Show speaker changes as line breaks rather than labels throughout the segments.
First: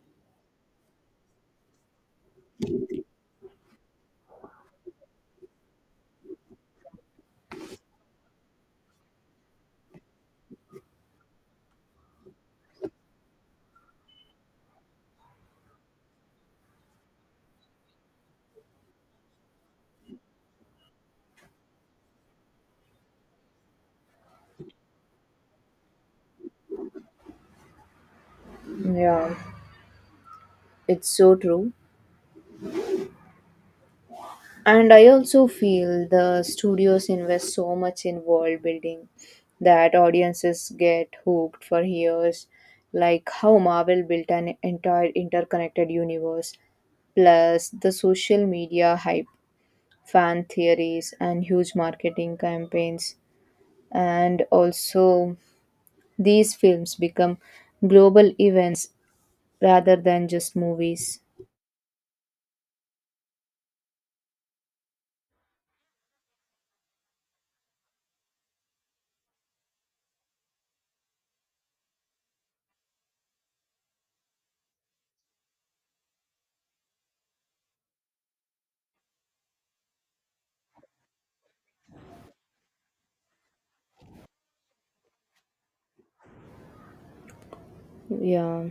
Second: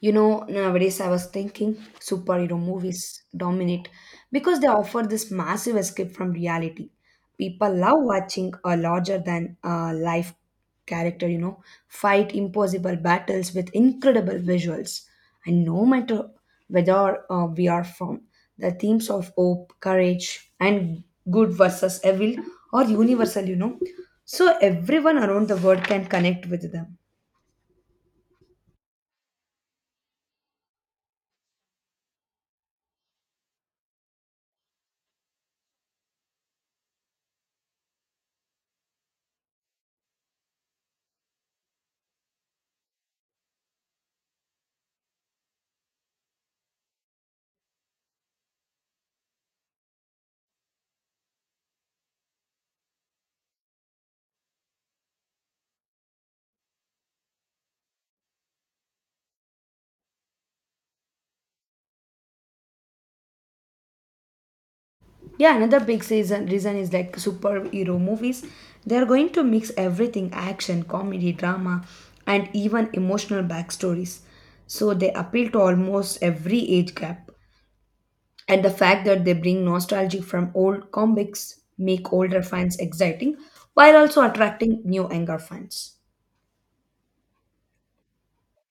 You know, nowadays I was thinking superhero movies dominate because they offer this massive escape from reality. People love watching a larger than life character, you know, fight impossible battles with incredible visuals. And no matter whether we are from the themes of hope, courage, and good versus evil are universal, you know. So everyone around the world can connect with them.
Yeah, it's so true. And I also feel the studios invest so much in world building that audiences get hooked for years, like how Marvel built an entire interconnected universe, plus the social media hype, fan theories, and huge marketing campaigns. And also, these films become global events rather than just movies.
Yeah, another big season reason is like superhero movies. They're going to mix everything action, comedy, drama, and even emotional backstories. So they appeal to almost every age gap. And the fact that they bring nostalgia from old comics make older fans exciting while also attracting new younger fans.
Yeah.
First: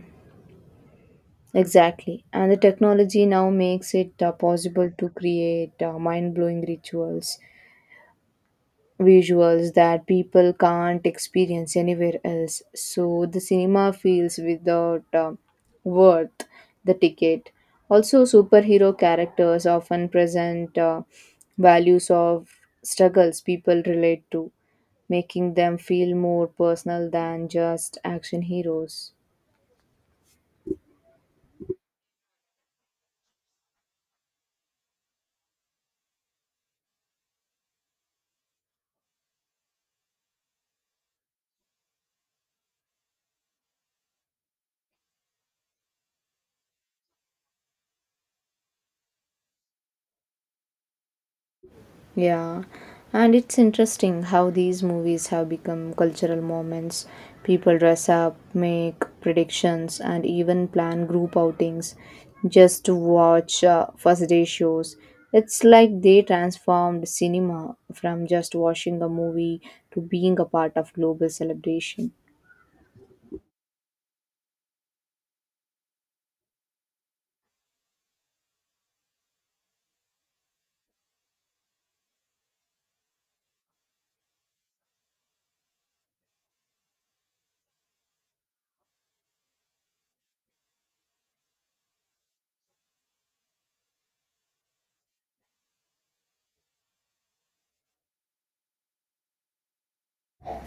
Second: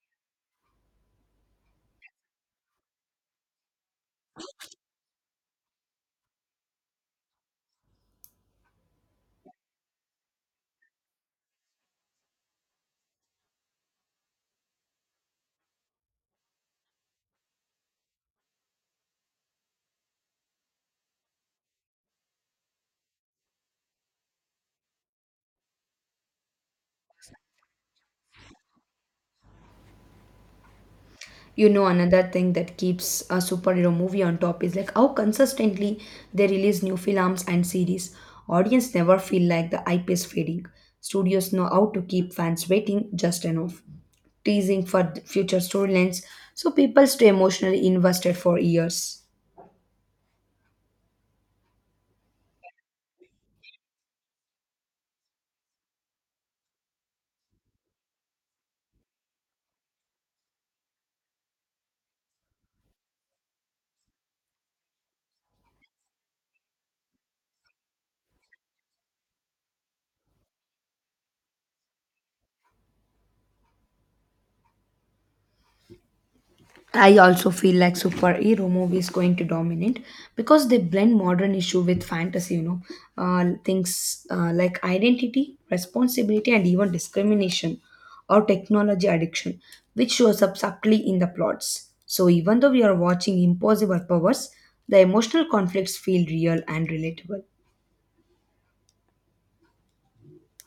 Exactly. And the technology now makes it possible to create mind blowing rituals, visuals that people can't experience anywhere else. So the cinema feels without worth the ticket. Also, superhero characters often present values of struggles people relate to, making them feel more personal than just action heroes.
You know, another thing that keeps a superhero movie on top is like how consistently they release new films and series. Audience never feel like the ip is fading. Studios know how to keep fans waiting just enough, teasing for future storylines, so people stay emotionally invested for years.
Yeah, and it's interesting how these movies have become cultural moments. People dress up, make predictions, and even plan group outings just to watch first day shows. It's like they transformed cinema from just watching a movie to being a part of global celebration.
I also feel like superhero movies going to dominate because they blend modern issue with fantasy. You know, things like identity, responsibility, and even discrimination or technology addiction, which shows up subtly in the plots. So even though we are watching impossible powers, the emotional conflicts feel real and relatable.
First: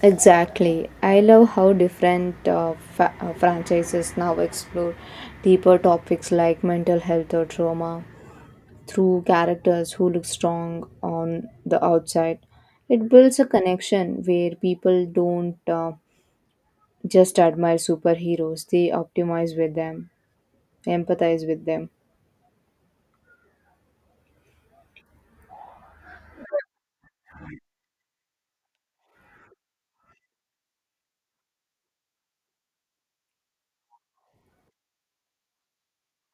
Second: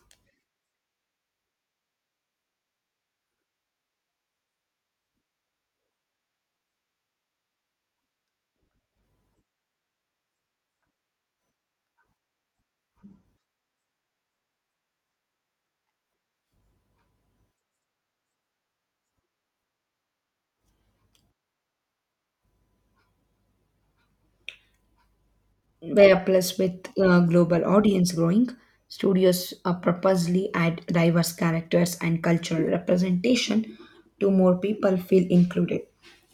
Exactly. I love how different franchises now explore deeper topics like mental health or trauma through characters who look strong on the outside. It builds a connection where people don't just admire superheroes, they optimize with them, empathize with them.
Where plus with global audience growing, studios purposely add diverse characters and cultural representation to more people feel included.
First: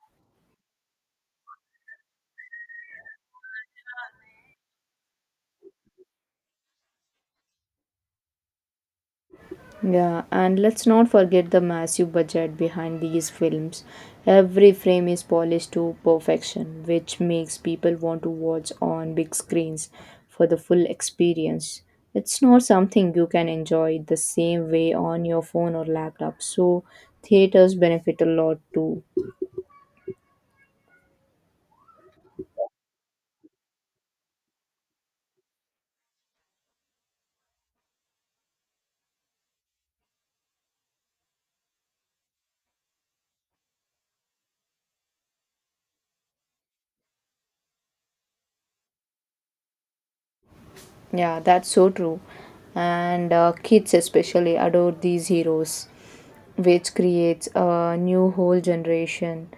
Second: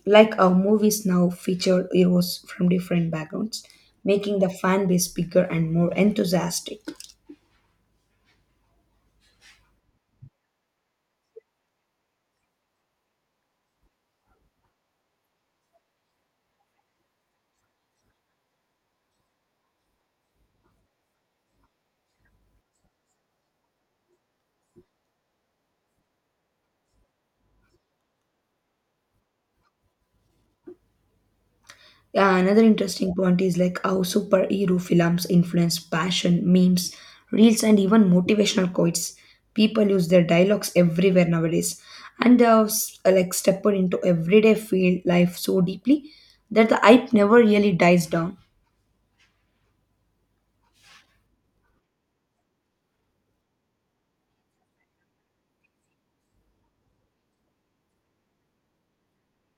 Like our movies now feature heroes from different backgrounds, making the fan base bigger and more enthusiastic.
Yeah, and let's not forget the massive budget behind these films. Every frame is polished to perfection, which makes people want to watch on big screens for the full experience. It's not something you can enjoy the same way on your phone or laptop, so theaters benefit a lot too.
Yeah, another interesting point is like how superhero films influence passion, memes, reels, and even motivational quotes. People use their dialogues everywhere nowadays, and they have like stepped into everyday field life so deeply that the hype never really dies down.
Yeah, that's so true. And kids especially adore these heroes, which creates a new whole generation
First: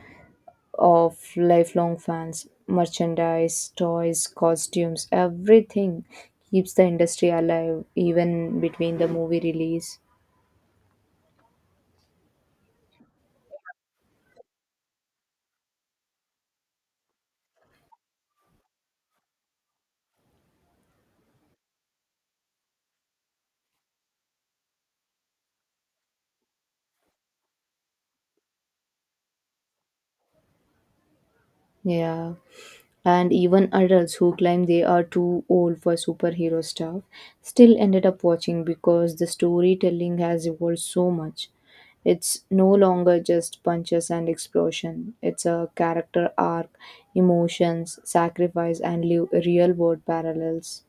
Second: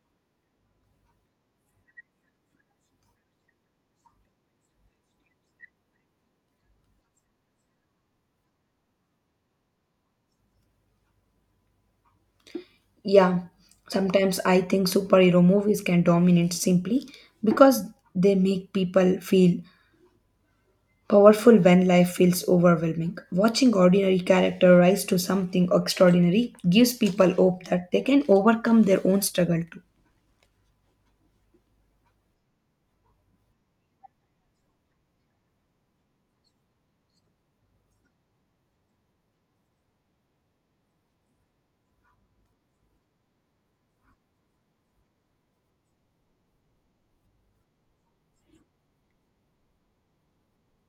of lifelong fans, merchandise, toys, costumes, everything keeps the industry alive even between the movie release.
Yeah, sometimes I think superhero movies can dominate simply because they make people feel powerful when life feels overwhelming. Watching ordinary character rise to something extraordinary gives people hope that they can overcome their own struggle too.
Yeah. And even adults who claim they are too old for superhero stuff still ended up watching because the storytelling has evolved so much. It's no longer just punches and explosion. It's a character arc, emotions, sacrifice, and real world parallels.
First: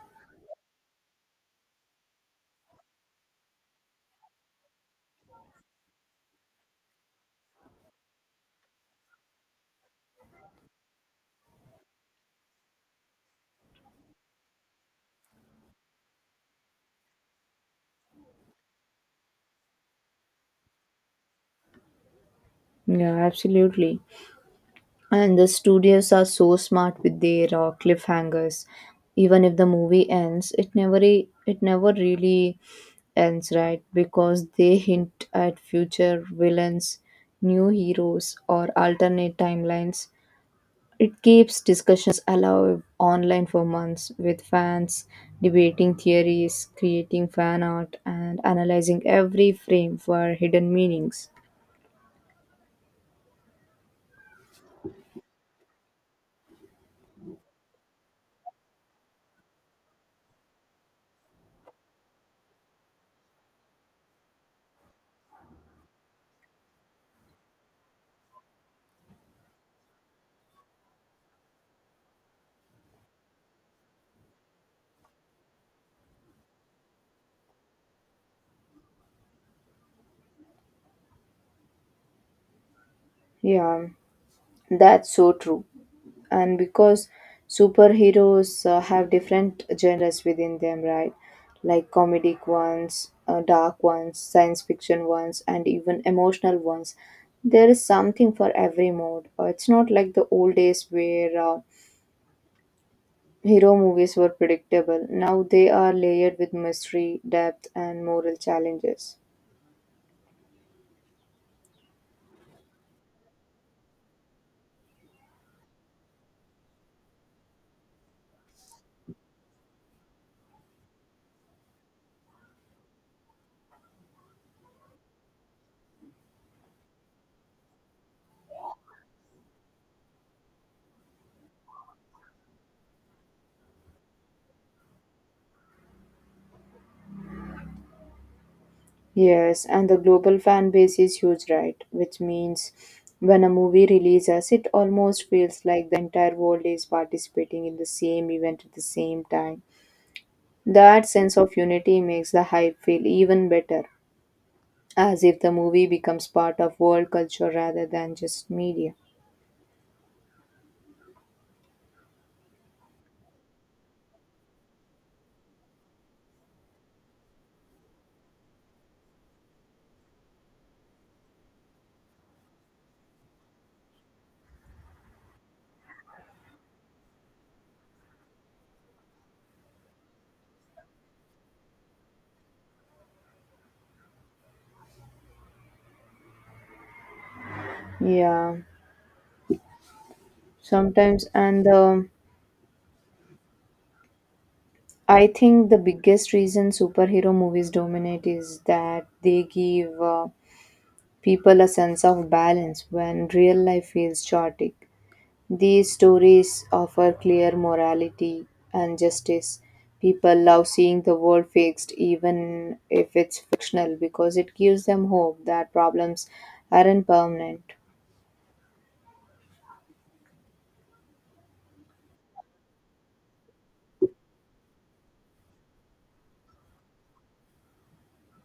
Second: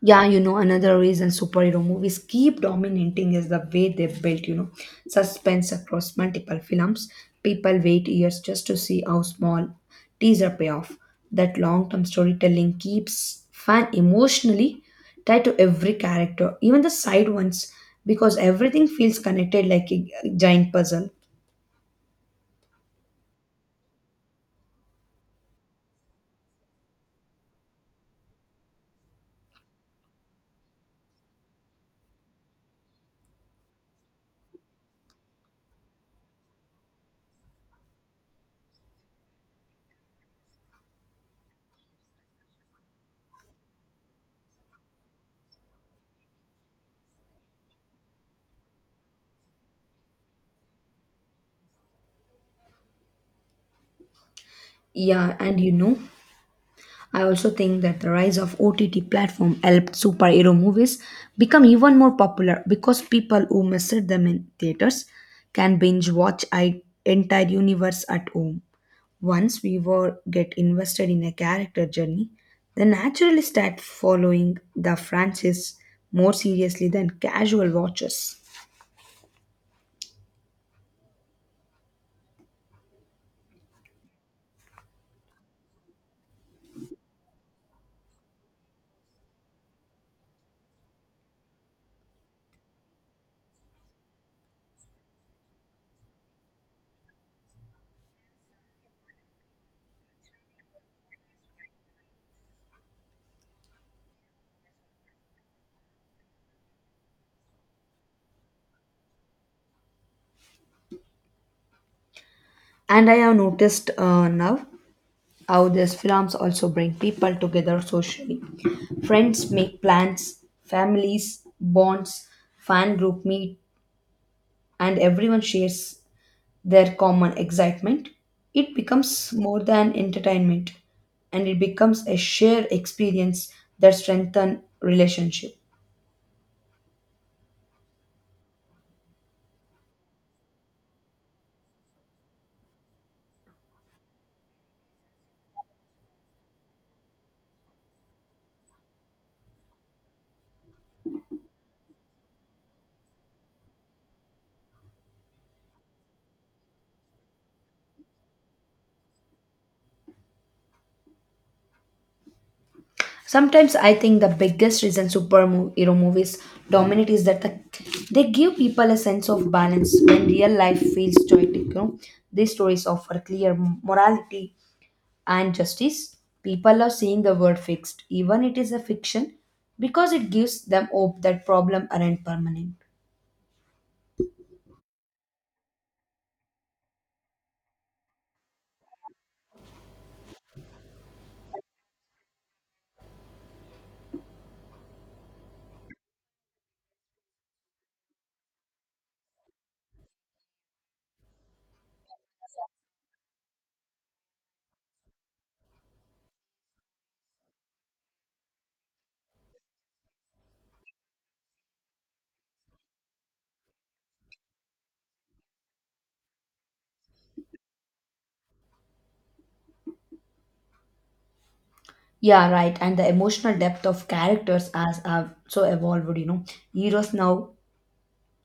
Yeah, you know, another reason superhero movies keep dominating is the way they're built, you know, suspense across multiple films. People wait years just to see how small teaser payoff. That long term storytelling keeps fan emotionally tied to every character, even the side ones, because everything feels connected like a giant puzzle.
Yeah, absolutely. And the studios are so smart with their cliffhangers. Even if the movie ends, it never really ends, right? Because they hint at future villains, new heroes, or alternate timelines. It keeps discussions alive online for months with fans debating theories, creating fan art, and analyzing every frame for hidden meanings.
Yeah, and you know, I also think that the rise of OTT platform helped superhero movies become even more popular because people who missed them in theaters can binge watch an entire universe at home. Once we were get invested in a character journey, they naturally start following the franchise more seriously than casual watchers.
Yeah, that's so true. And because superheroes have different genres within them, right, like comedic ones, dark ones, science fiction ones, and even emotional ones, there is something for every mode. It's not like the old days where hero movies were predictable. Now they are layered with mystery, depth, and moral challenges.
And I have noticed now how these films also bring people together socially. Friends make plans, families, bonds, fan group meet, and everyone shares their common excitement. It becomes more than entertainment and it becomes a shared experience that strengthen relationship.
Yes, and the global fan base is huge, right? Which means when a movie releases, it almost feels like the entire world is participating in the same event at the same time. That sense of unity makes the hype feel even better, as if the movie becomes part of world culture rather than just media.
Sometimes I think the biggest reason superhero movies dominate is that they give people a sense of balance when real life feels chaotic. You know, these stories offer clear morality and justice. People are seeing the word fixed, even it is a fiction, because it gives them hope that problems aren't permanent.
Yeah, sometimes, and I think the biggest reason superhero movies dominate is that they give people a sense of balance when real life feels chaotic. These stories offer clear morality and justice. People love seeing the world fixed, even if it's fictional, because it gives them hope that problems aren't permanent.
Yeah, right. And the emotional depth of characters has have so evolved. You know, heroes now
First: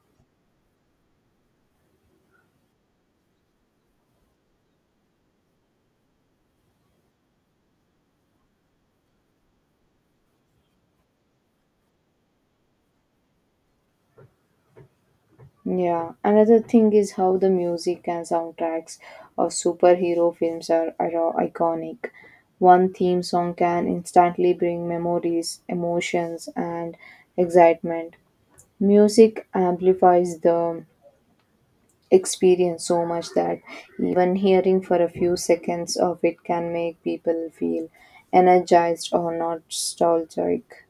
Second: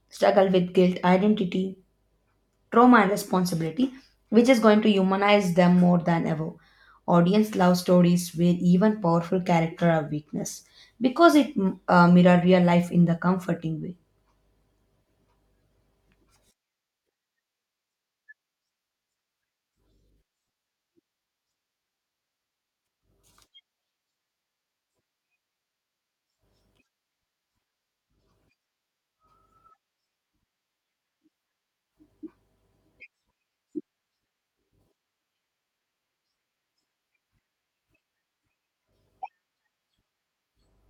struggle with guilt, identity, trauma and responsibility, which is going to humanize them more than ever. Audience love stories where even powerful character are weakness because it mirror real life in the comforting way.
Yeah, another thing is how the music and soundtracks of superhero films are iconic. One theme song can instantly bring memories, emotions, and excitement. Music amplifies the experience so much that even hearing for a few seconds of it can make people feel energized or nostalgic.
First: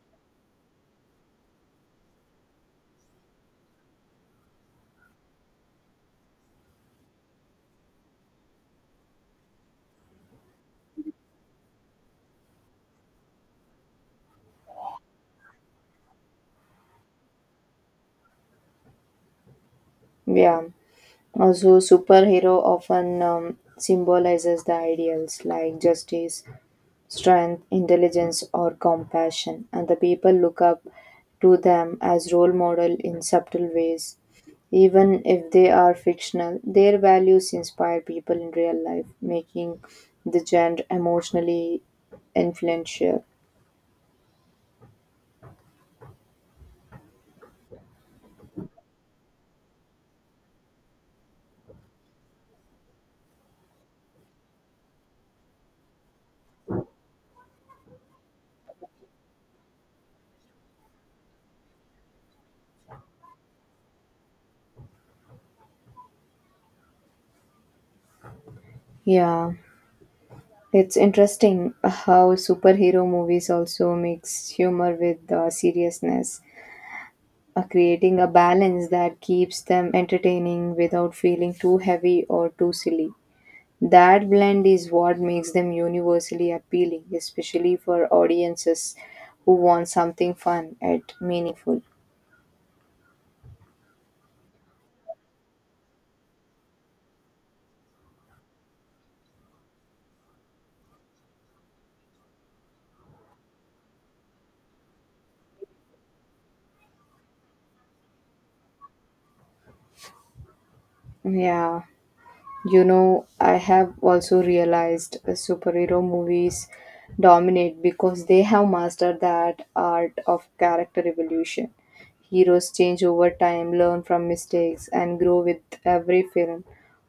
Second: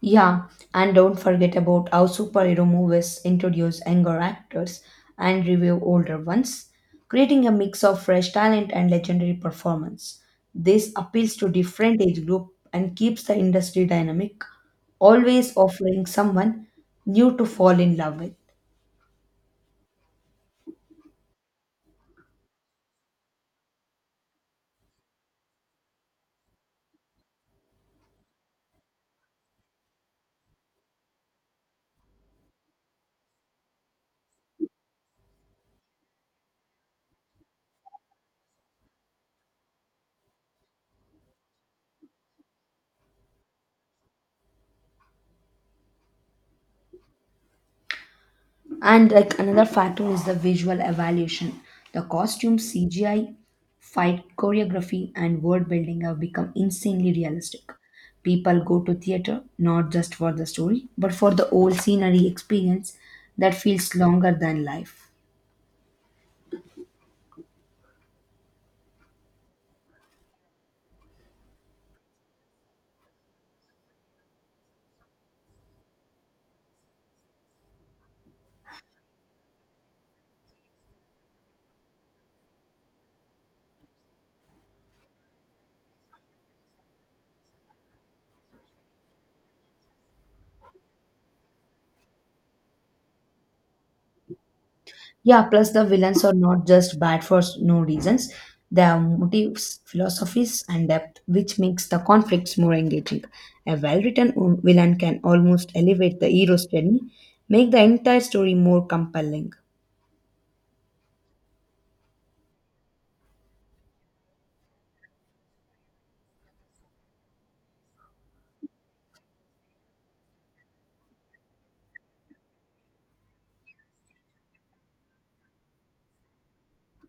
Yeah, and don't forget about how superhero movies introduce younger actors and review older ones, creating a mix of fresh talent and legendary performance. This appeals to different age group and keeps the industry dynamic, always offering someone new to fall in love with.
Yeah. Also, superhero often symbolizes the ideals like justice, strength, intelligence, or compassion, and the people look up to them as role model in subtle ways. Even if they are fictional, their values inspire people in real life, making the genre emotionally influential.
And like another factor is the visual evaluation. The costumes, CGI, fight choreography, and world building have become insanely realistic. People go to theater not just for the story, but for the old scenery experience that feels longer than life.
Yeah, it's interesting how superhero movies also mix humor with seriousness, creating a balance that keeps them entertaining without feeling too heavy or too silly. That blend is what makes them universally appealing, especially for audiences who want something fun and meaningful.
Yeah, plus the villains are not just bad for no reasons. They have motives, philosophies, and depth, which makes the conflicts more engaging. A well written villain can almost elevate the hero's journey, make the entire story more compelling.
Yeah. You know, I have also realized superhero movies dominate because they have mastered that art of character evolution. Heroes change over time, learn from mistakes, and grow with every film.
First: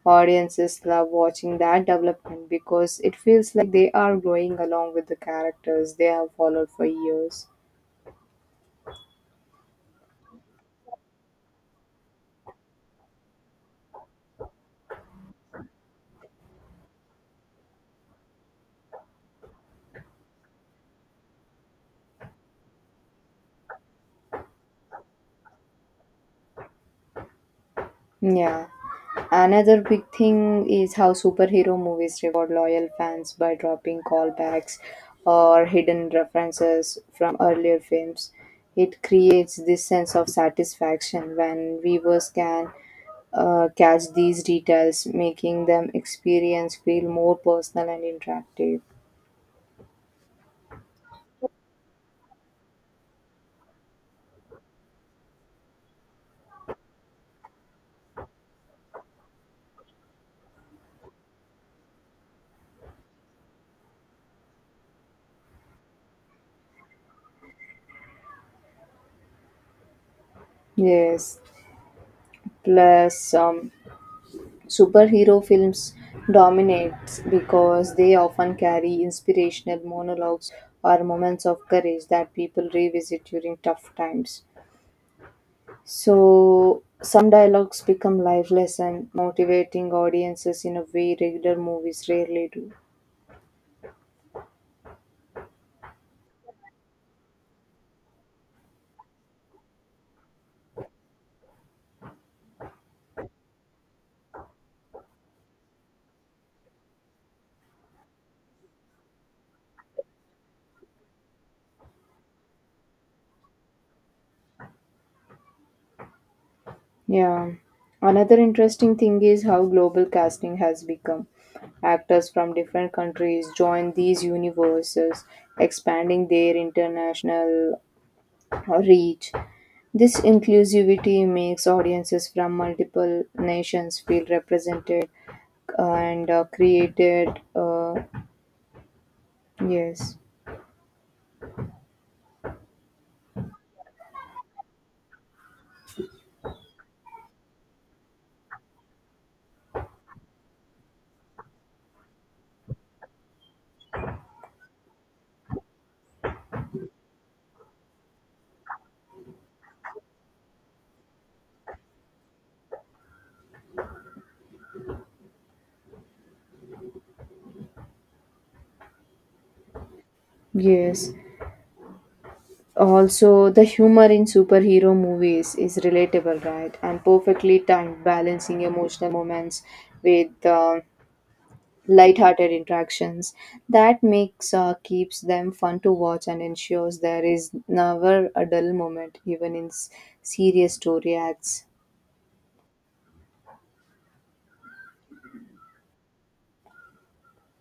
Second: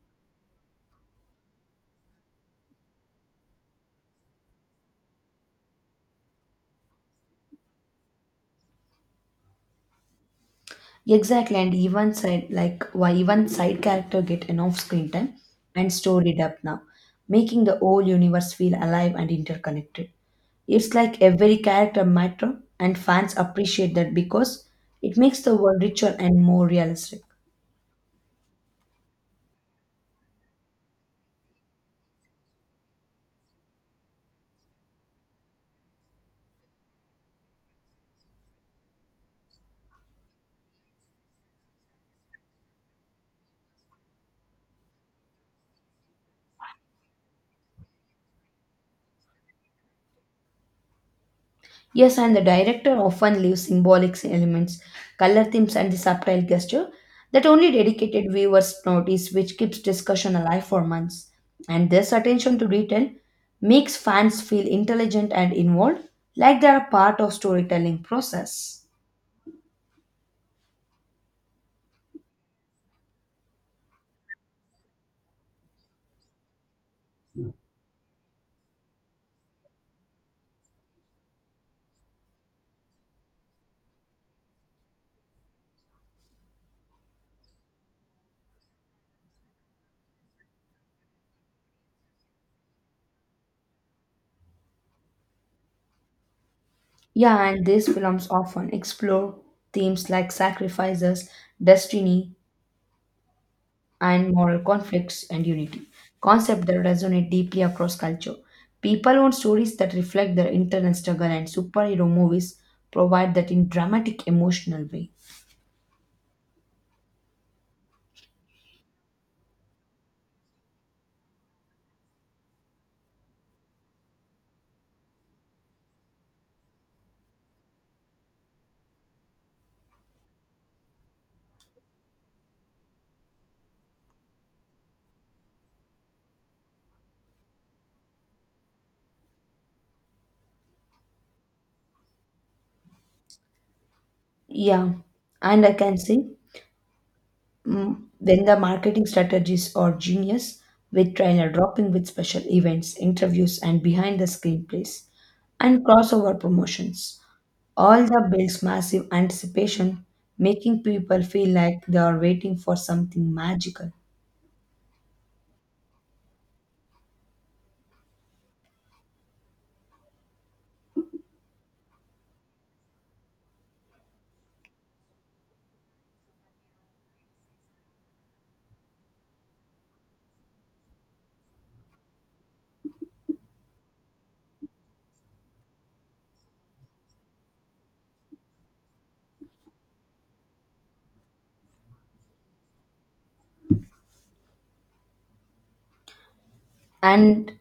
Audiences love watching that development because it feels like they are growing along with the characters they have followed for years.
Exactly, and even side like why even side character get enough screen time and storied up now, making the whole universe feel alive and interconnected. It's like every character matter and fans appreciate that because it makes the world richer and more realistic.
Yeah. Another big thing is how superhero movies reward loyal fans by dropping callbacks or hidden references from earlier films. It creates this sense of satisfaction when viewers can catch these details, making them experience feel more personal and interactive.
Yes, and the director often leaves symbolic elements, color themes, and the subtle gesture that only dedicated viewers notice, which keeps discussion alive for months. And this attention to detail makes fans feel intelligent and involved, like they are a part of storytelling process.
Yes, plus superhero films dominates because they often carry inspirational monologues or moments of courage that people revisit during tough times. So some dialogues become life lesson, motivating audiences in a way regular movies rarely do.
Yeah, and these films often explore themes like sacrifices, destiny, and moral conflicts and unity, concept that resonate deeply across culture. People want stories that reflect their internal struggle, and superhero movies provide that in dramatic, emotional way.
Yeah. Another interesting thing is how global casting has become. Actors from different countries join these universes, expanding their international reach. This inclusivity makes audiences from multiple nations feel represented and created. Uh, yes,
Yeah, and I can say then the marketing strategies are genius with trailer dropping with special events, interviews, and behind the screenplays and crossover promotions. All that builds massive anticipation, making people feel like they are waiting for something magical.
yes. Also, the humor in superhero movies is relatable, right? And perfectly timed, balancing emotional moments with light-hearted interactions. That makes keeps them fun to watch and ensures there is never a dull moment, even in serious story acts.
and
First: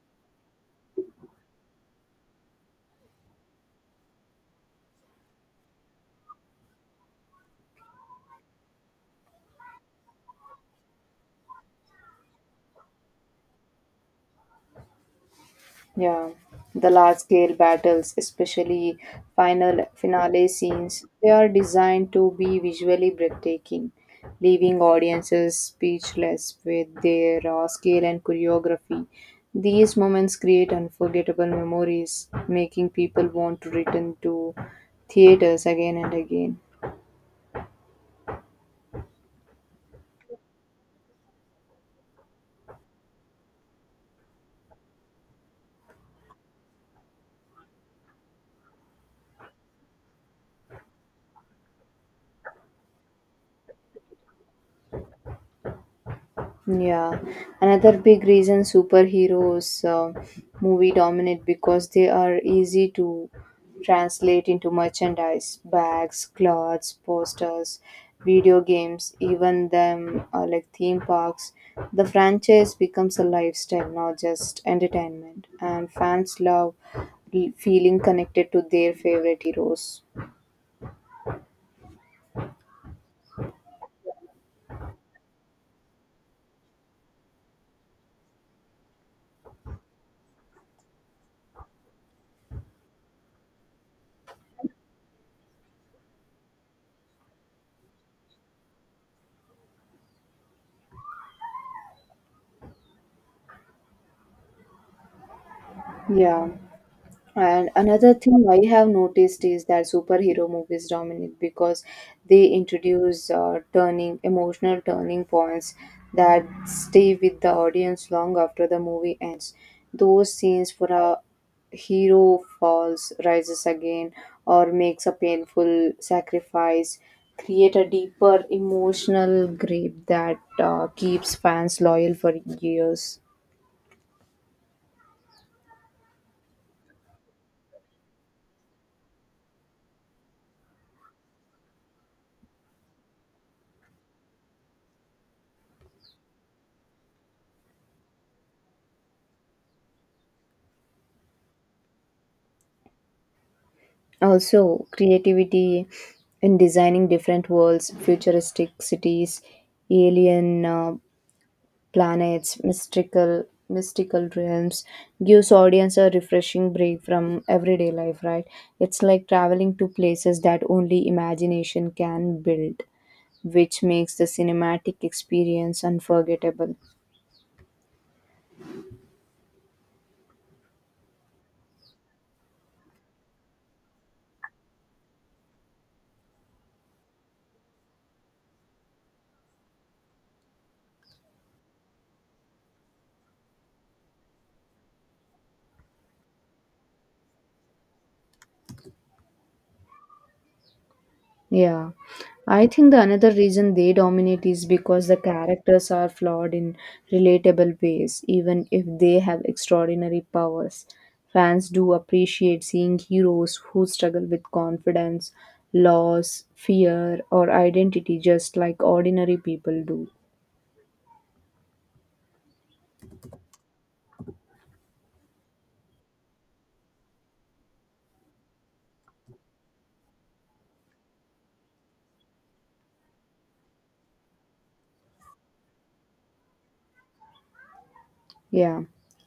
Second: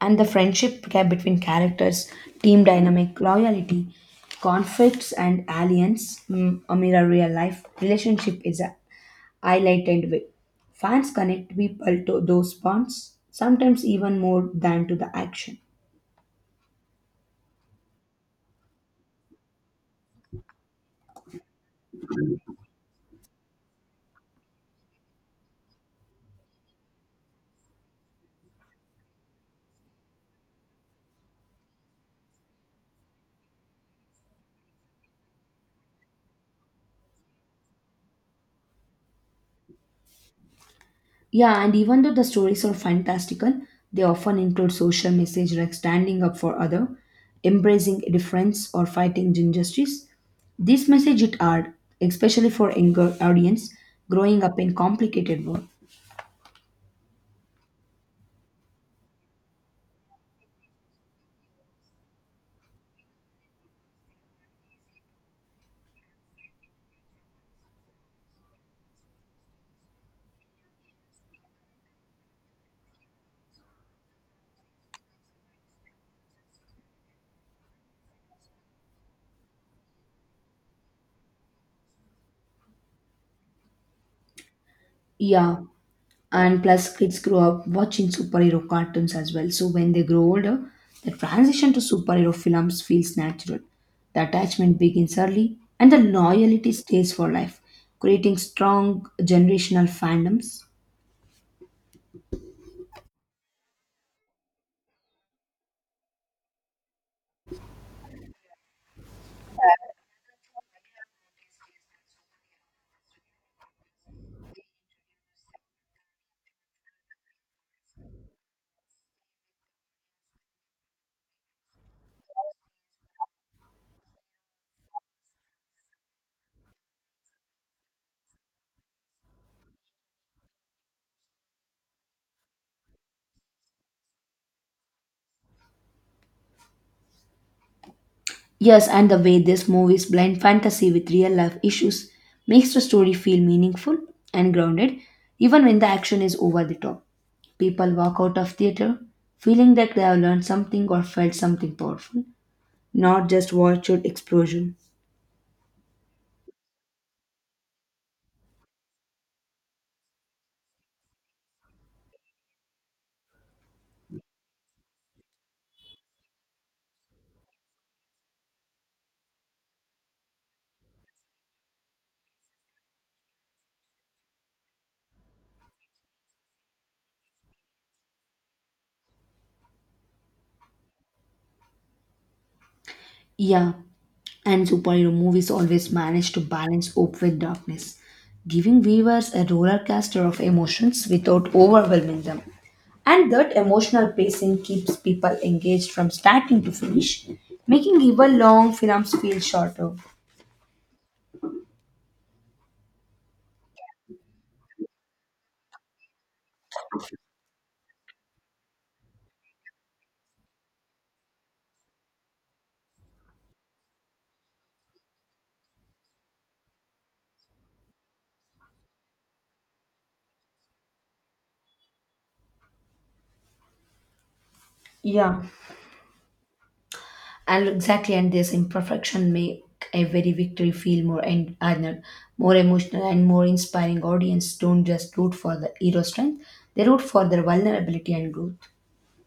and the friendship gap between characters, team dynamic, loyalty, conflicts and alliance, a mirror real life relationship is a highlighted way fans connect people to those bonds sometimes even more than to the action.
Yeah, the large scale battles, especially finale scenes, they are designed to be visually breathtaking, leaving audiences speechless with their raw scale and choreography. These moments create unforgettable memories, making people want to return to theaters again and again.
Yeah, and even though the stories are fantastical, they often include social message like standing up for other, embracing difference, or fighting injustice. This message it hard, especially for younger audience growing up in complicated world.
Yeah, another big reason superheroes movie dominate because they are easy to translate into merchandise, bags, clothes, posters, video games, even them like theme parks. The franchise becomes a lifestyle, not just entertainment, and fans love feeling connected to their favorite heroes.
Yeah, and plus kids grow up watching superhero cartoons as well. So when they grow older, the transition to superhero films feels natural. The attachment begins early and the loyalty stays for life, creating strong generational fandoms.
Yeah. And another thing I have noticed is that superhero movies dominate because they introduce turning emotional turning points that stay with the audience long after the movie ends. Those scenes for a hero falls, rises again, or makes a painful sacrifice create a deeper emotional grip that keeps fans loyal for years.
Yes, and the way these movies blend fantasy with real life issues makes the story feel meaningful and grounded, even when the action is over the top. People walk out of theater feeling that they have learned something or felt something powerful, not just virtual explosion.
Also, creativity in designing different worlds, futuristic cities, alien planets, mystical realms gives audience a refreshing break from everyday life, right? It's like traveling to places that only imagination can build, which makes the cinematic experience unforgettable.
Yeah, and superhero movies always manage to balance hope with darkness, giving viewers a roller coaster of emotions without overwhelming them. And that emotional pacing keeps people engaged from starting to finish, making even long films feel shorter.
Yeah, I think the another reason they dominate is because the characters are flawed in relatable ways, even if they have extraordinary powers. Fans do appreciate seeing heroes who struggle with confidence, loss, fear, or identity just like ordinary people do.
Yeah, and exactly and this imperfection make every victory feel more and honored, more emotional and more inspiring. Audience don't just root for the hero strength, they root for their vulnerability and growth.
Yeah,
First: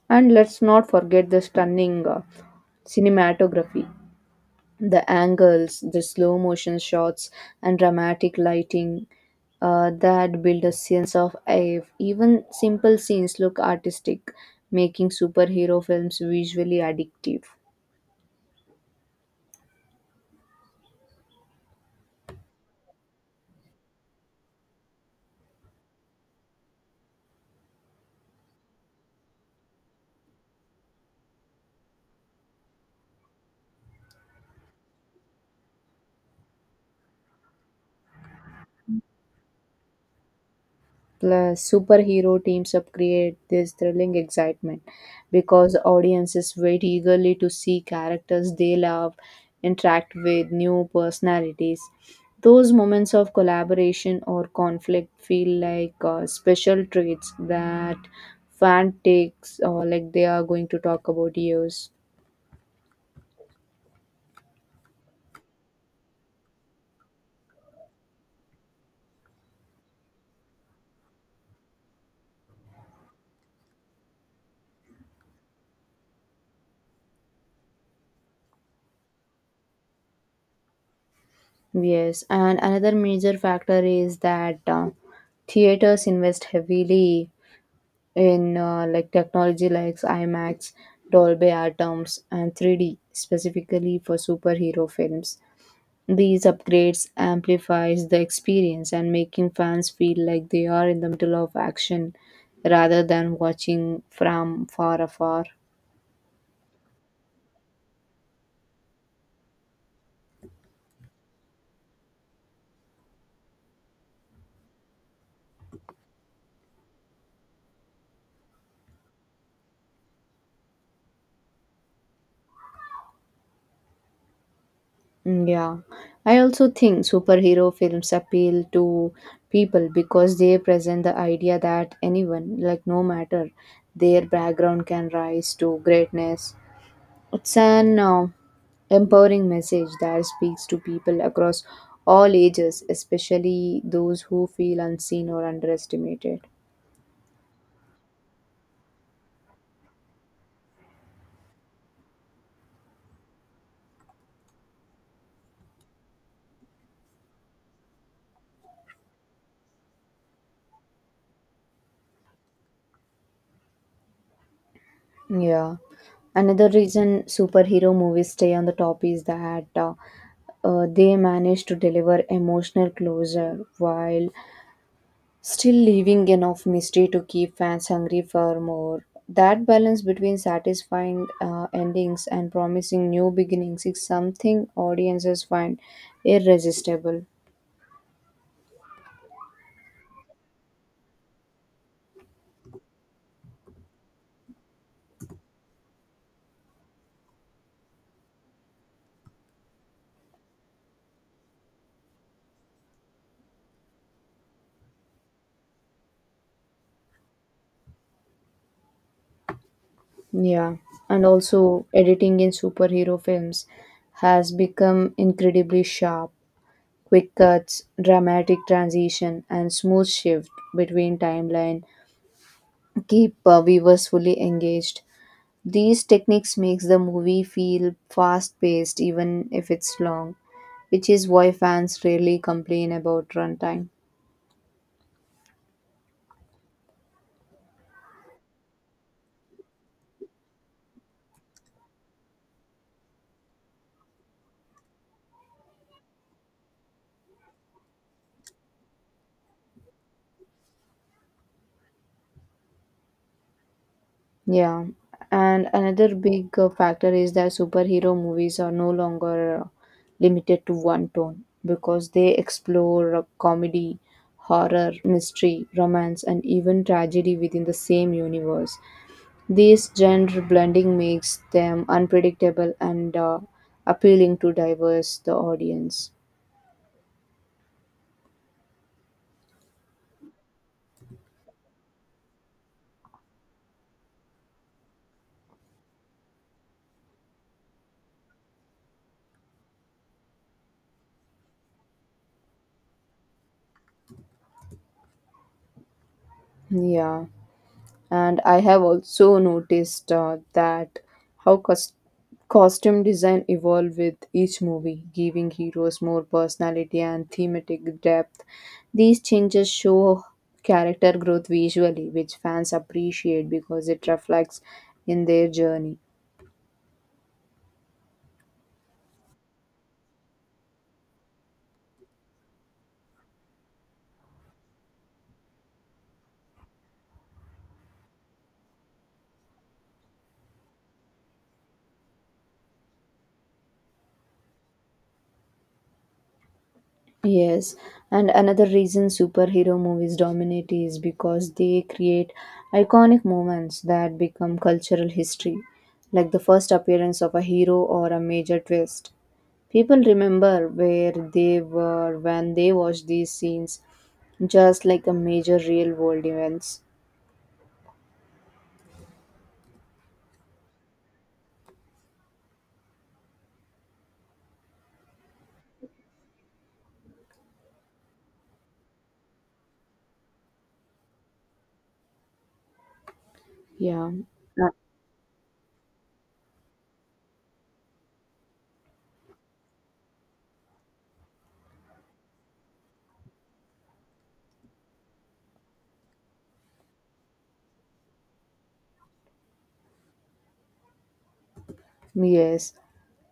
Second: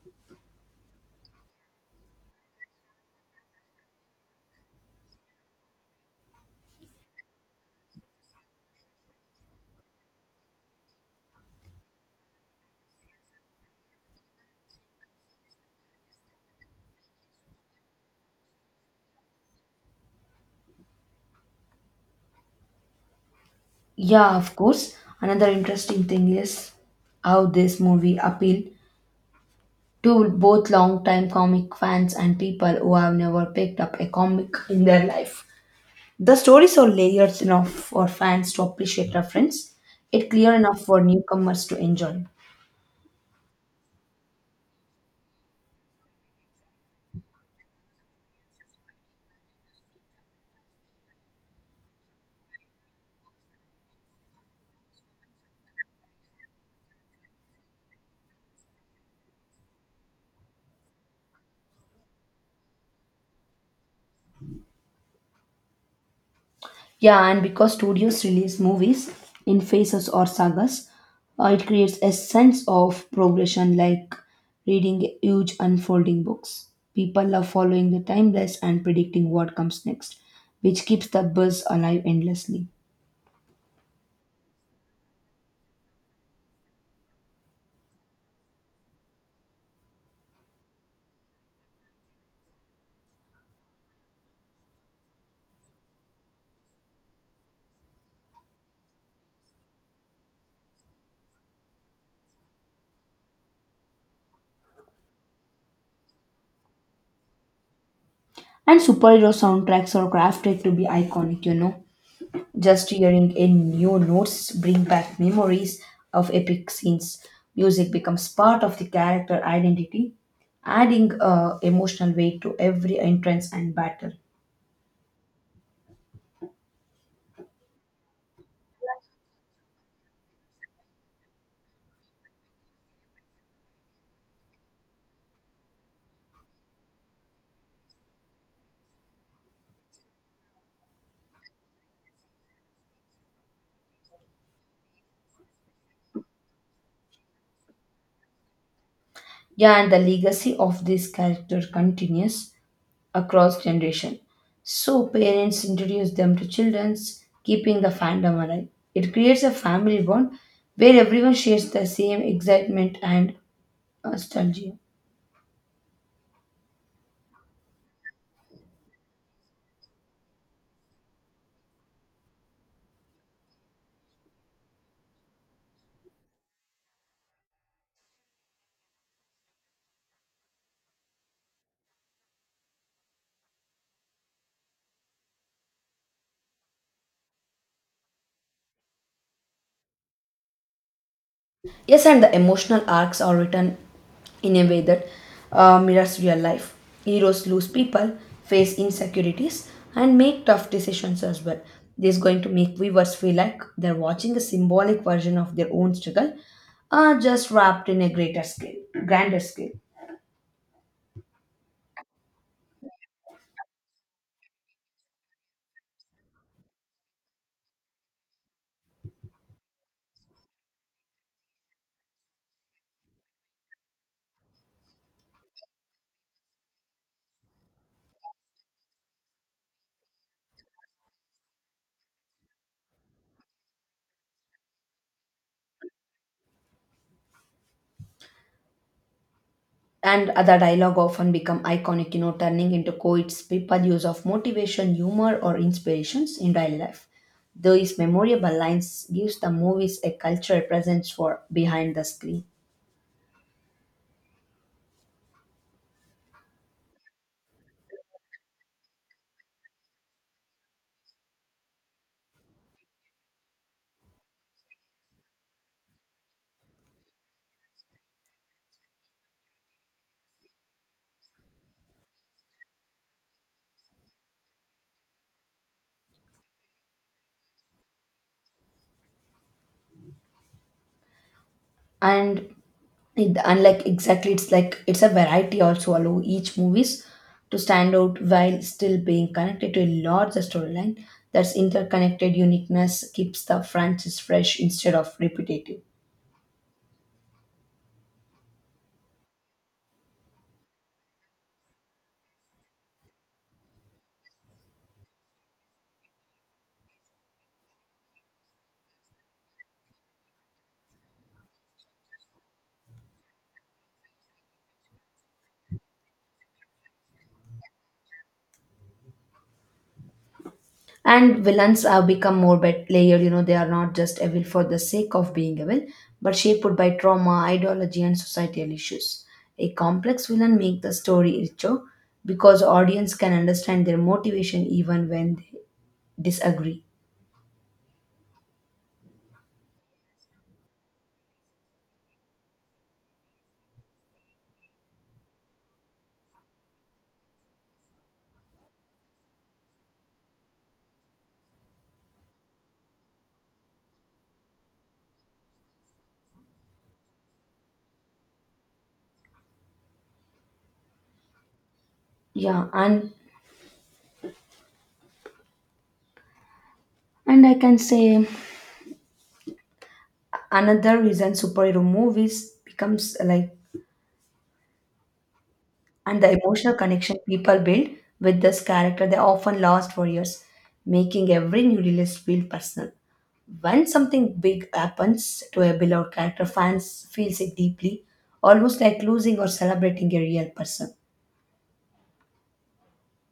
and let's not forget the stunning cinematography. The angles, the slow motion shots, and dramatic lighting that build a sense of awe. Even simple scenes look artistic, making superhero films visually addictive.
Yeah, of course another interesting thing is how this movie appealed to both long-time comic fans and people who have never picked up a comic in their life. The stories are layered enough for fans to appreciate reference, it clear enough for
Plus,
newcomers to enjoy.
superhero teams up create this thrilling excitement because audiences wait eagerly to see characters they love interact with new personalities. Those moments of collaboration or conflict feel like special traits that fan takes, or like they are going to talk about years.
Yeah, and because studios release movies in phases or sagas, it creates a sense of progression like reading huge unfolding books. People love following the timeless and predicting what comes next, which keeps the buzz alive
Yes, and
endlessly.
another major factor is that theaters invest heavily in like technology like IMAX, Dolby Atmos, and 3D specifically for superhero films. These upgrades amplifies the experience and making fans feel like they are in the middle of action rather than watching from far afar.
And superhero soundtracks are crafted to be iconic, you know, just hearing a new notes bring back memories of epic scenes. Music becomes part of the character identity, adding emotional weight to every entrance and battle.
Mm, yeah, I also think superhero films appeal to people because they present the idea that anyone, like no matter their background, can rise to greatness. It's an empowering message that speaks to people across all ages, especially those who feel unseen or underestimated.
Yeah, and the legacy of this character continues across generation. So parents introduce them to children, keeping the fandom alive. It creates a family bond where everyone shares the same excitement and nostalgia.
Yeah. Another reason superhero movies stay on the top is that they manage to deliver emotional closure while still leaving enough mystery to keep fans hungry for more. That balance between satisfying endings and promising new beginnings is something audiences find irresistible.
Yes, and the emotional arcs are written in a way that mirrors real life. Heroes lose people, face insecurities, and make tough decisions as well. This is going to make viewers feel like they're watching a symbolic version of their own struggle, just wrapped in a grander scale.
Yeah, and also editing in superhero films has become incredibly sharp. Quick cuts, dramatic transition, and smooth shift between timeline keep viewers fully engaged. These techniques makes the movie feel fast-paced even if it's long, which is why fans rarely complain about runtime.
And the dialogue often become iconic, you know, turning into quotes people use of motivation humor or inspirations in daily life. Those memorable lines gives the movies a cultural presence for behind the screen.
Yeah, and another big factor is that superhero movies are no longer limited to one tone because they explore comedy, horror, mystery, romance, and even tragedy within the same universe. This genre blending makes them unpredictable and appealing to diverse the audience.
And it, unlike Exactly, it's like it's a variety also allow each movies to stand out while still being connected to a larger storyline. That's interconnected uniqueness keeps the franchise fresh instead of repetitive.
Yeah, and I have also noticed that how costume design evolve with each movie, giving heroes more personality and thematic depth. These changes show character growth visually, which fans appreciate because it reflects in their journey.
And villains have become more layered, you know, they are not just evil for the sake of being evil, but shaped by trauma, ideology, and societal issues. A complex villain makes the story richer because audience can understand their motivation even when they disagree.
Yes, and another reason superhero movies dominate is because they create iconic moments that become cultural history, like the first appearance of a hero or a major twist. People remember where they were when they watched these scenes, just like a major real world events.
Yeah, and I can say another reason superhero movies becomes like
Yeah. Uh,
And the emotional connection people build with this character they often last for years, making every new release feel personal. When something big happens to a beloved character, fans feels it deeply, almost like losing or celebrating a real person.
Yes,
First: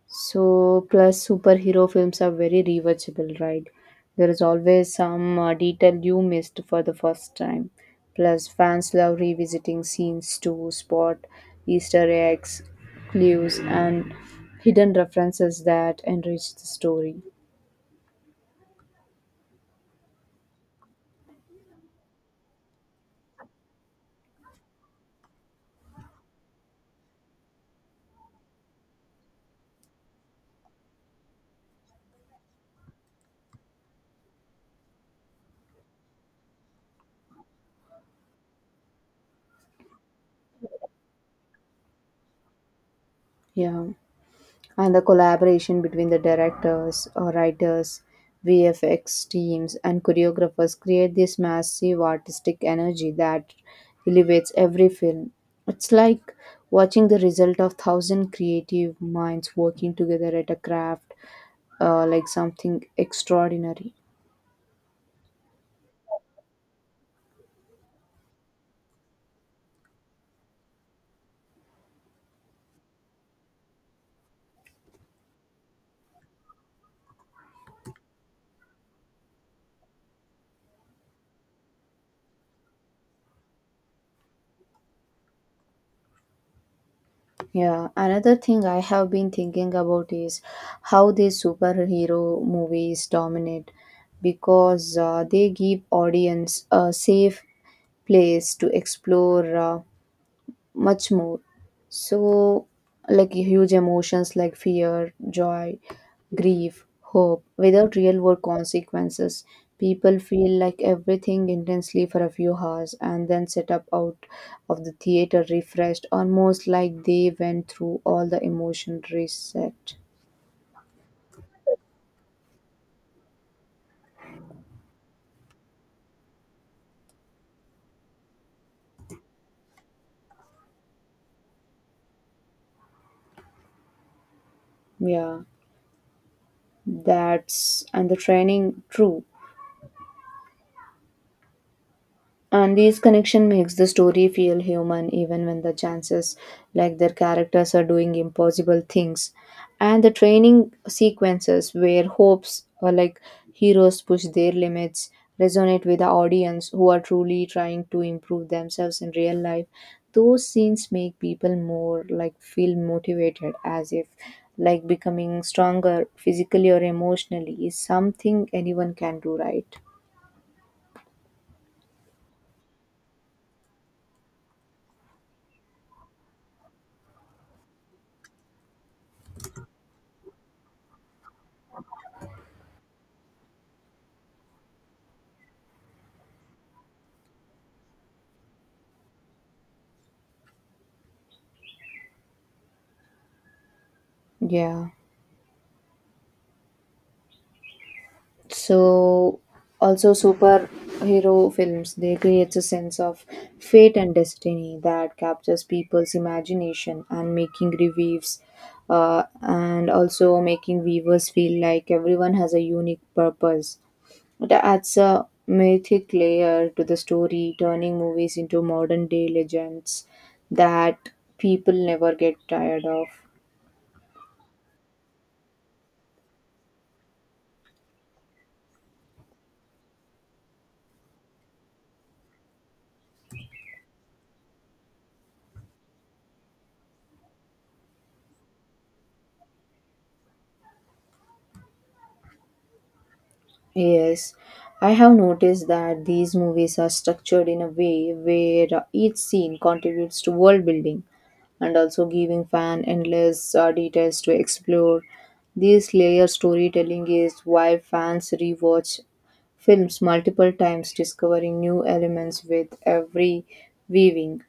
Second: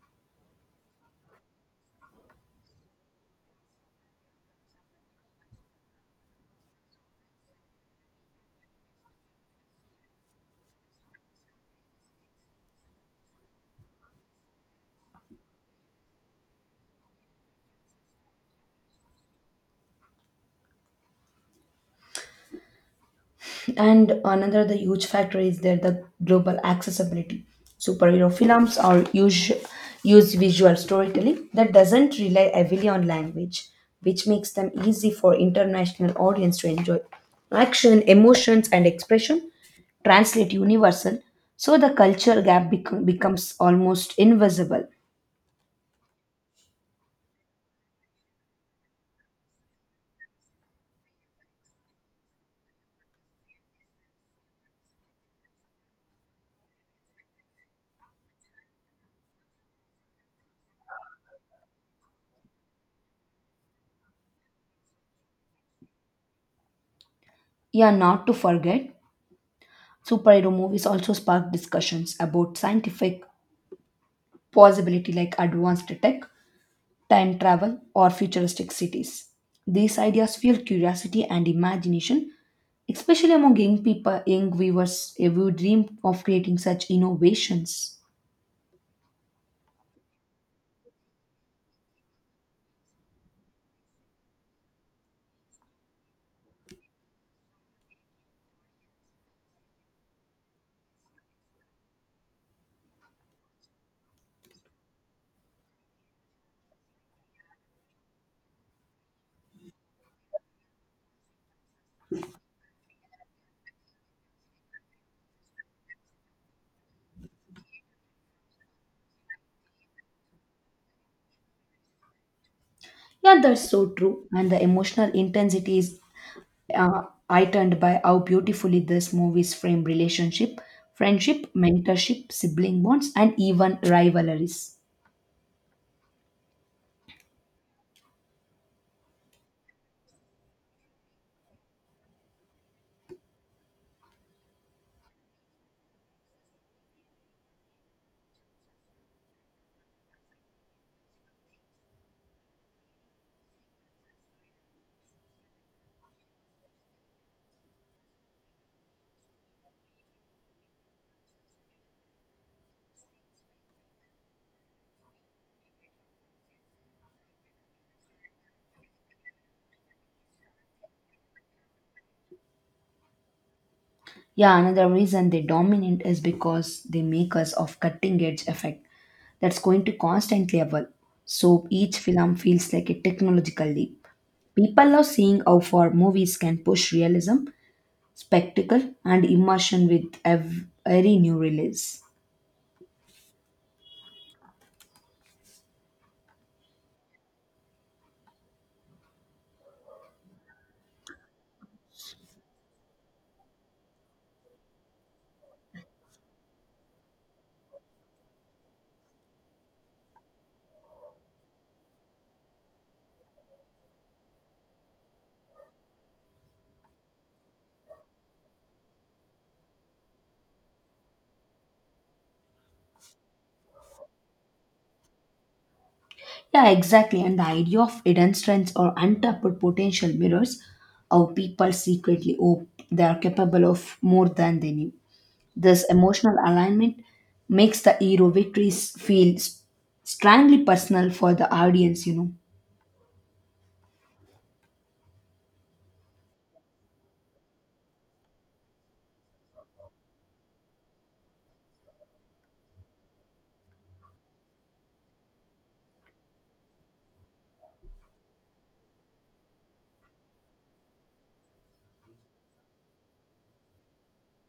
So, plus superhero films are very rewatchable, right? There is always some detail you missed for the first time. Plus, fans love revisiting scenes to spot Easter eggs, clues, and hidden references that enrich the story.
And another the huge factor is there the global accessibility. Superhero films use visual storytelling that doesn't rely heavily on language, which makes them easy for international audience to enjoy. Action, emotions, and expression translate universal, so the becomes
Yeah.
almost invisible.
And the collaboration between the directors, writers, VFX teams, and choreographers create this massive artistic energy that elevates every film. It's like watching the result of thousand creative minds working together at a craft, like something extraordinary.
Yeah, not to forget, superhero movies also spark discussions about scientific possibility like advanced tech, time travel, or futuristic cities. These ideas fuel curiosity and imagination, especially among young viewers who dream of creating such
Yeah,
innovations.
another thing I have been thinking about is how these superhero movies dominate because they give audience a safe place to explore much more. So, like huge emotions like fear, joy, grief, hope, without real world consequences. People feel like everything intensely for a few hours and then set up out of the theater refreshed, almost like they went through all the emotion reset.
Yeah, that's so true. And the emotional intensity is uh, heightened by how beautifully these movies frame relationship, friendship, mentorship, sibling bonds, and even rivalries.
Yeah, that's and the training, true. And these connection makes the story feel human even when the chances like their characters are doing impossible things. And the training sequences where hopes or like heroes push their limits resonate with the audience who are truly trying to improve themselves in real life. Those scenes make people more like feel motivated as if like becoming stronger physically or emotionally is something anyone can do right.
Yeah, another reason they dominate is because they make us of cutting edge effect that's going to constantly evolve. So each film feels like a technological leap. People love seeing how far movies can push realism, spectacle, and immersion with every new release.
Yeah. So also superhero films they creates a sense of fate and destiny that captures people's imagination and making reviews and also making viewers feel like everyone has a unique purpose. It adds a mythic layer to the story, turning movies into modern day legends that people never get tired of.
Yeah, exactly. And the idea of hidden strengths or untapped potential mirrors how people secretly hope they are capable of more than they knew. This emotional alignment makes the hero victories feel strongly personal for the audience, you know.
Yes, I have noticed that these movies are structured in a way where each scene contributes to world building and also giving fan endless details to explore. This layer storytelling is why fans rewatch films multiple times, discovering new elements with every viewing.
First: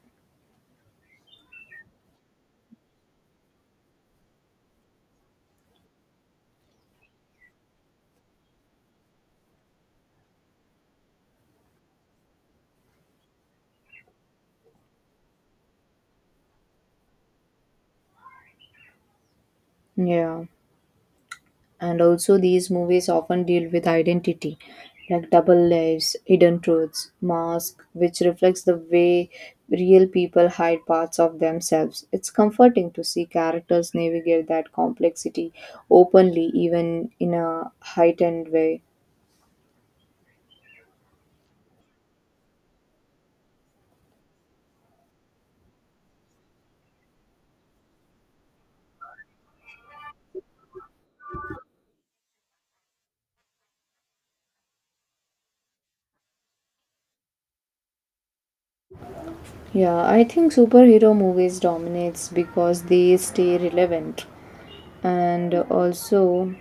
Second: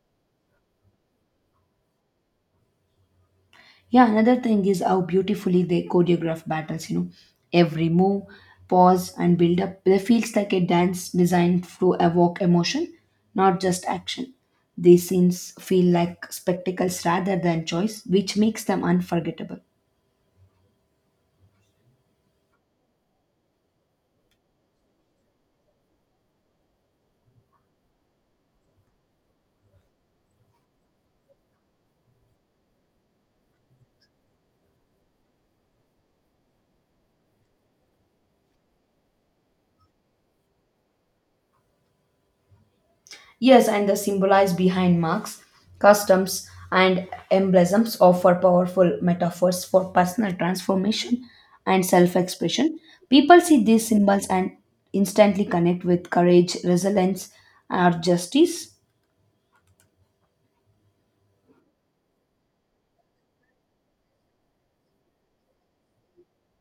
Yeah, another thing is how beautifully they choreograph battles, you know. Every move, pause, and build up, they feels like a dance designed to evoke emotion, not just action. These scenes feel like spectacles rather than choice, which makes them unforgettable.
Yeah. And also, these movies often deal with identity, like double lives, hidden truths, mask, which reflects the way real people hide parts of themselves. It's comforting to see characters navigate that complexity openly, even in a heightened way.
Yes, and the symbolize behind marks, customs, and emblems offer powerful metaphors for personal transformation and self expression. People see these symbols and instantly connect with courage, resilience, or justice.
Yeah, I think superhero movies dominates because they stay relevant and also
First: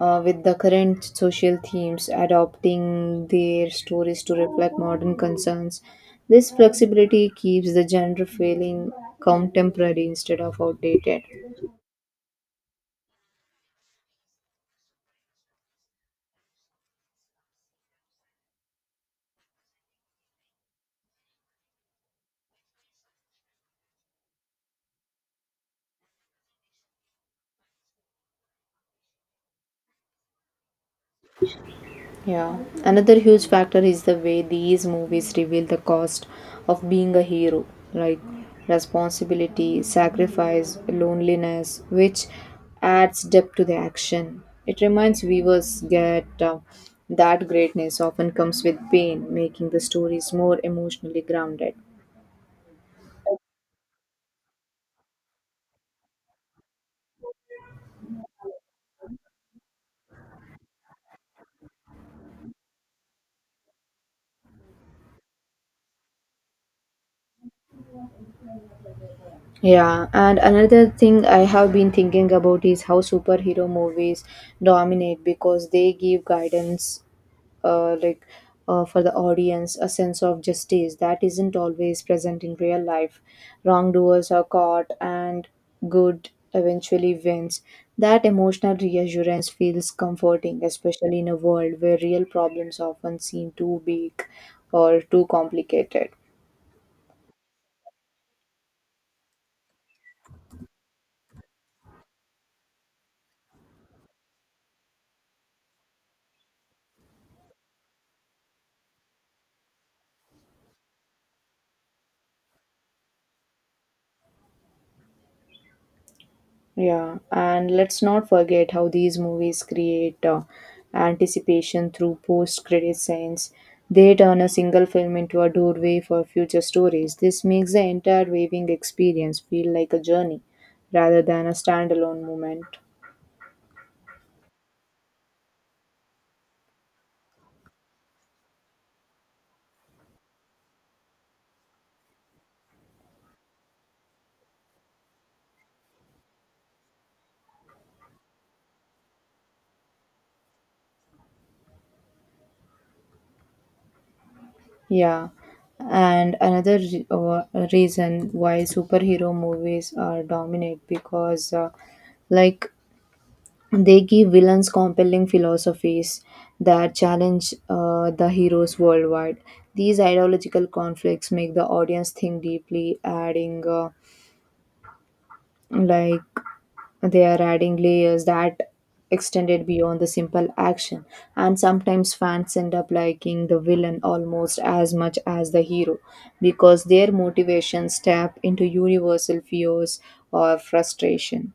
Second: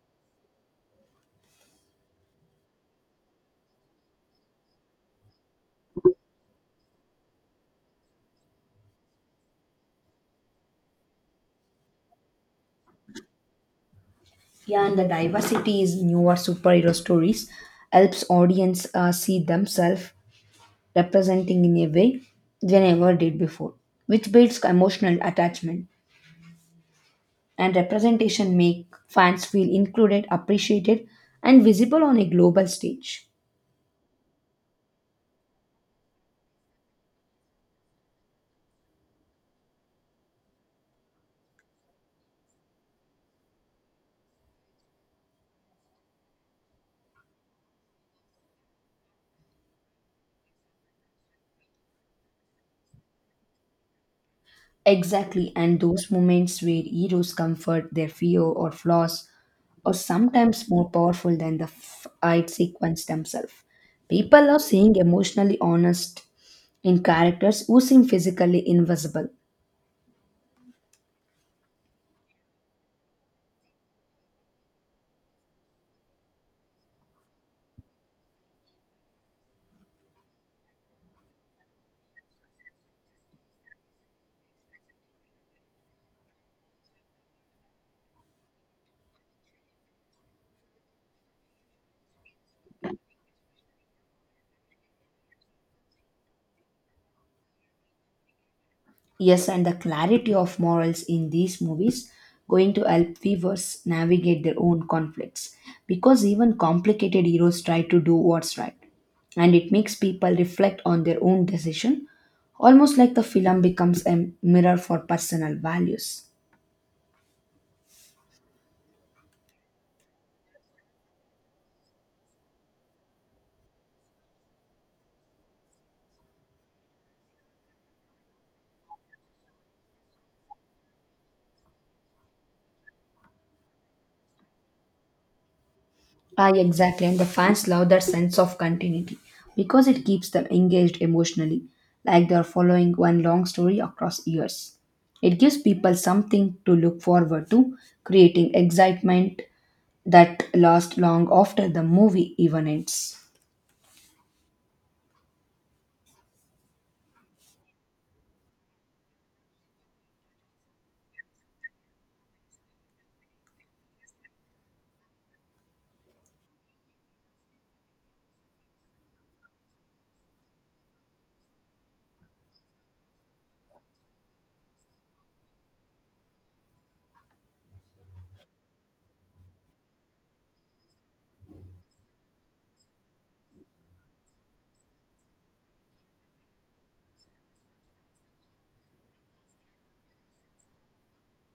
with the current social themes, adopting their stories to reflect modern concerns. This flexibility keeps the genre feeling contemporary instead of outdated.
Yeah, and the diversity is newer superhero stories helps audience see themselves representing in a way they never did before, which builds emotional attachment. And representation make fans feel included, appreciated, and visible on a
Yeah.
global
Another
stage.
huge factor is the way these movies reveal the cost of being a hero, like responsibility, sacrifice, loneliness, which adds depth to the action. It reminds viewers that greatness often comes with pain, making the stories more emotionally grounded.
Exactly, and those moments where heroes comfort their fear or flaws are sometimes more powerful than the fight sequence themselves. People are seeing emotionally honest in characters who seem physically invisible.
Yeah, and another thing I have been thinking about is how superhero movies dominate because they give guidance uh, like for the audience a sense of justice that isn't always present in real life. Wrongdoers are caught and good eventually wins. That emotional reassurance feels comforting, especially in a world where real problems often seem too big or too complicated.
Yes, and the clarity of morals in these movies going to help viewers navigate their own conflicts because even complicated heroes try to do what's right. And it makes people reflect on their own decision, almost like the film becomes a mirror for personal values.
Yeah, and let's not forget how these movies create anticipation through post-credit scenes. They turn a single film into a doorway for future stories. This makes the entire viewing experience feel like a journey rather than a standalone moment.
Ah, exactly. And the fans love that sense of continuity because it keeps them engaged emotionally, like they're following one long story across years. It gives people something to look forward to, creating excitement that lasts long after the movie even ends.
Yeah, and another reason why superhero movies are dominant because like they give villains compelling philosophies that challenge the heroes worldwide. These ideological conflicts make the audience think deeply, adding like they are adding layers that extended beyond the simple action. And sometimes fans end up liking the villain almost as much as the hero because their motivations tap into universal fears or frustration.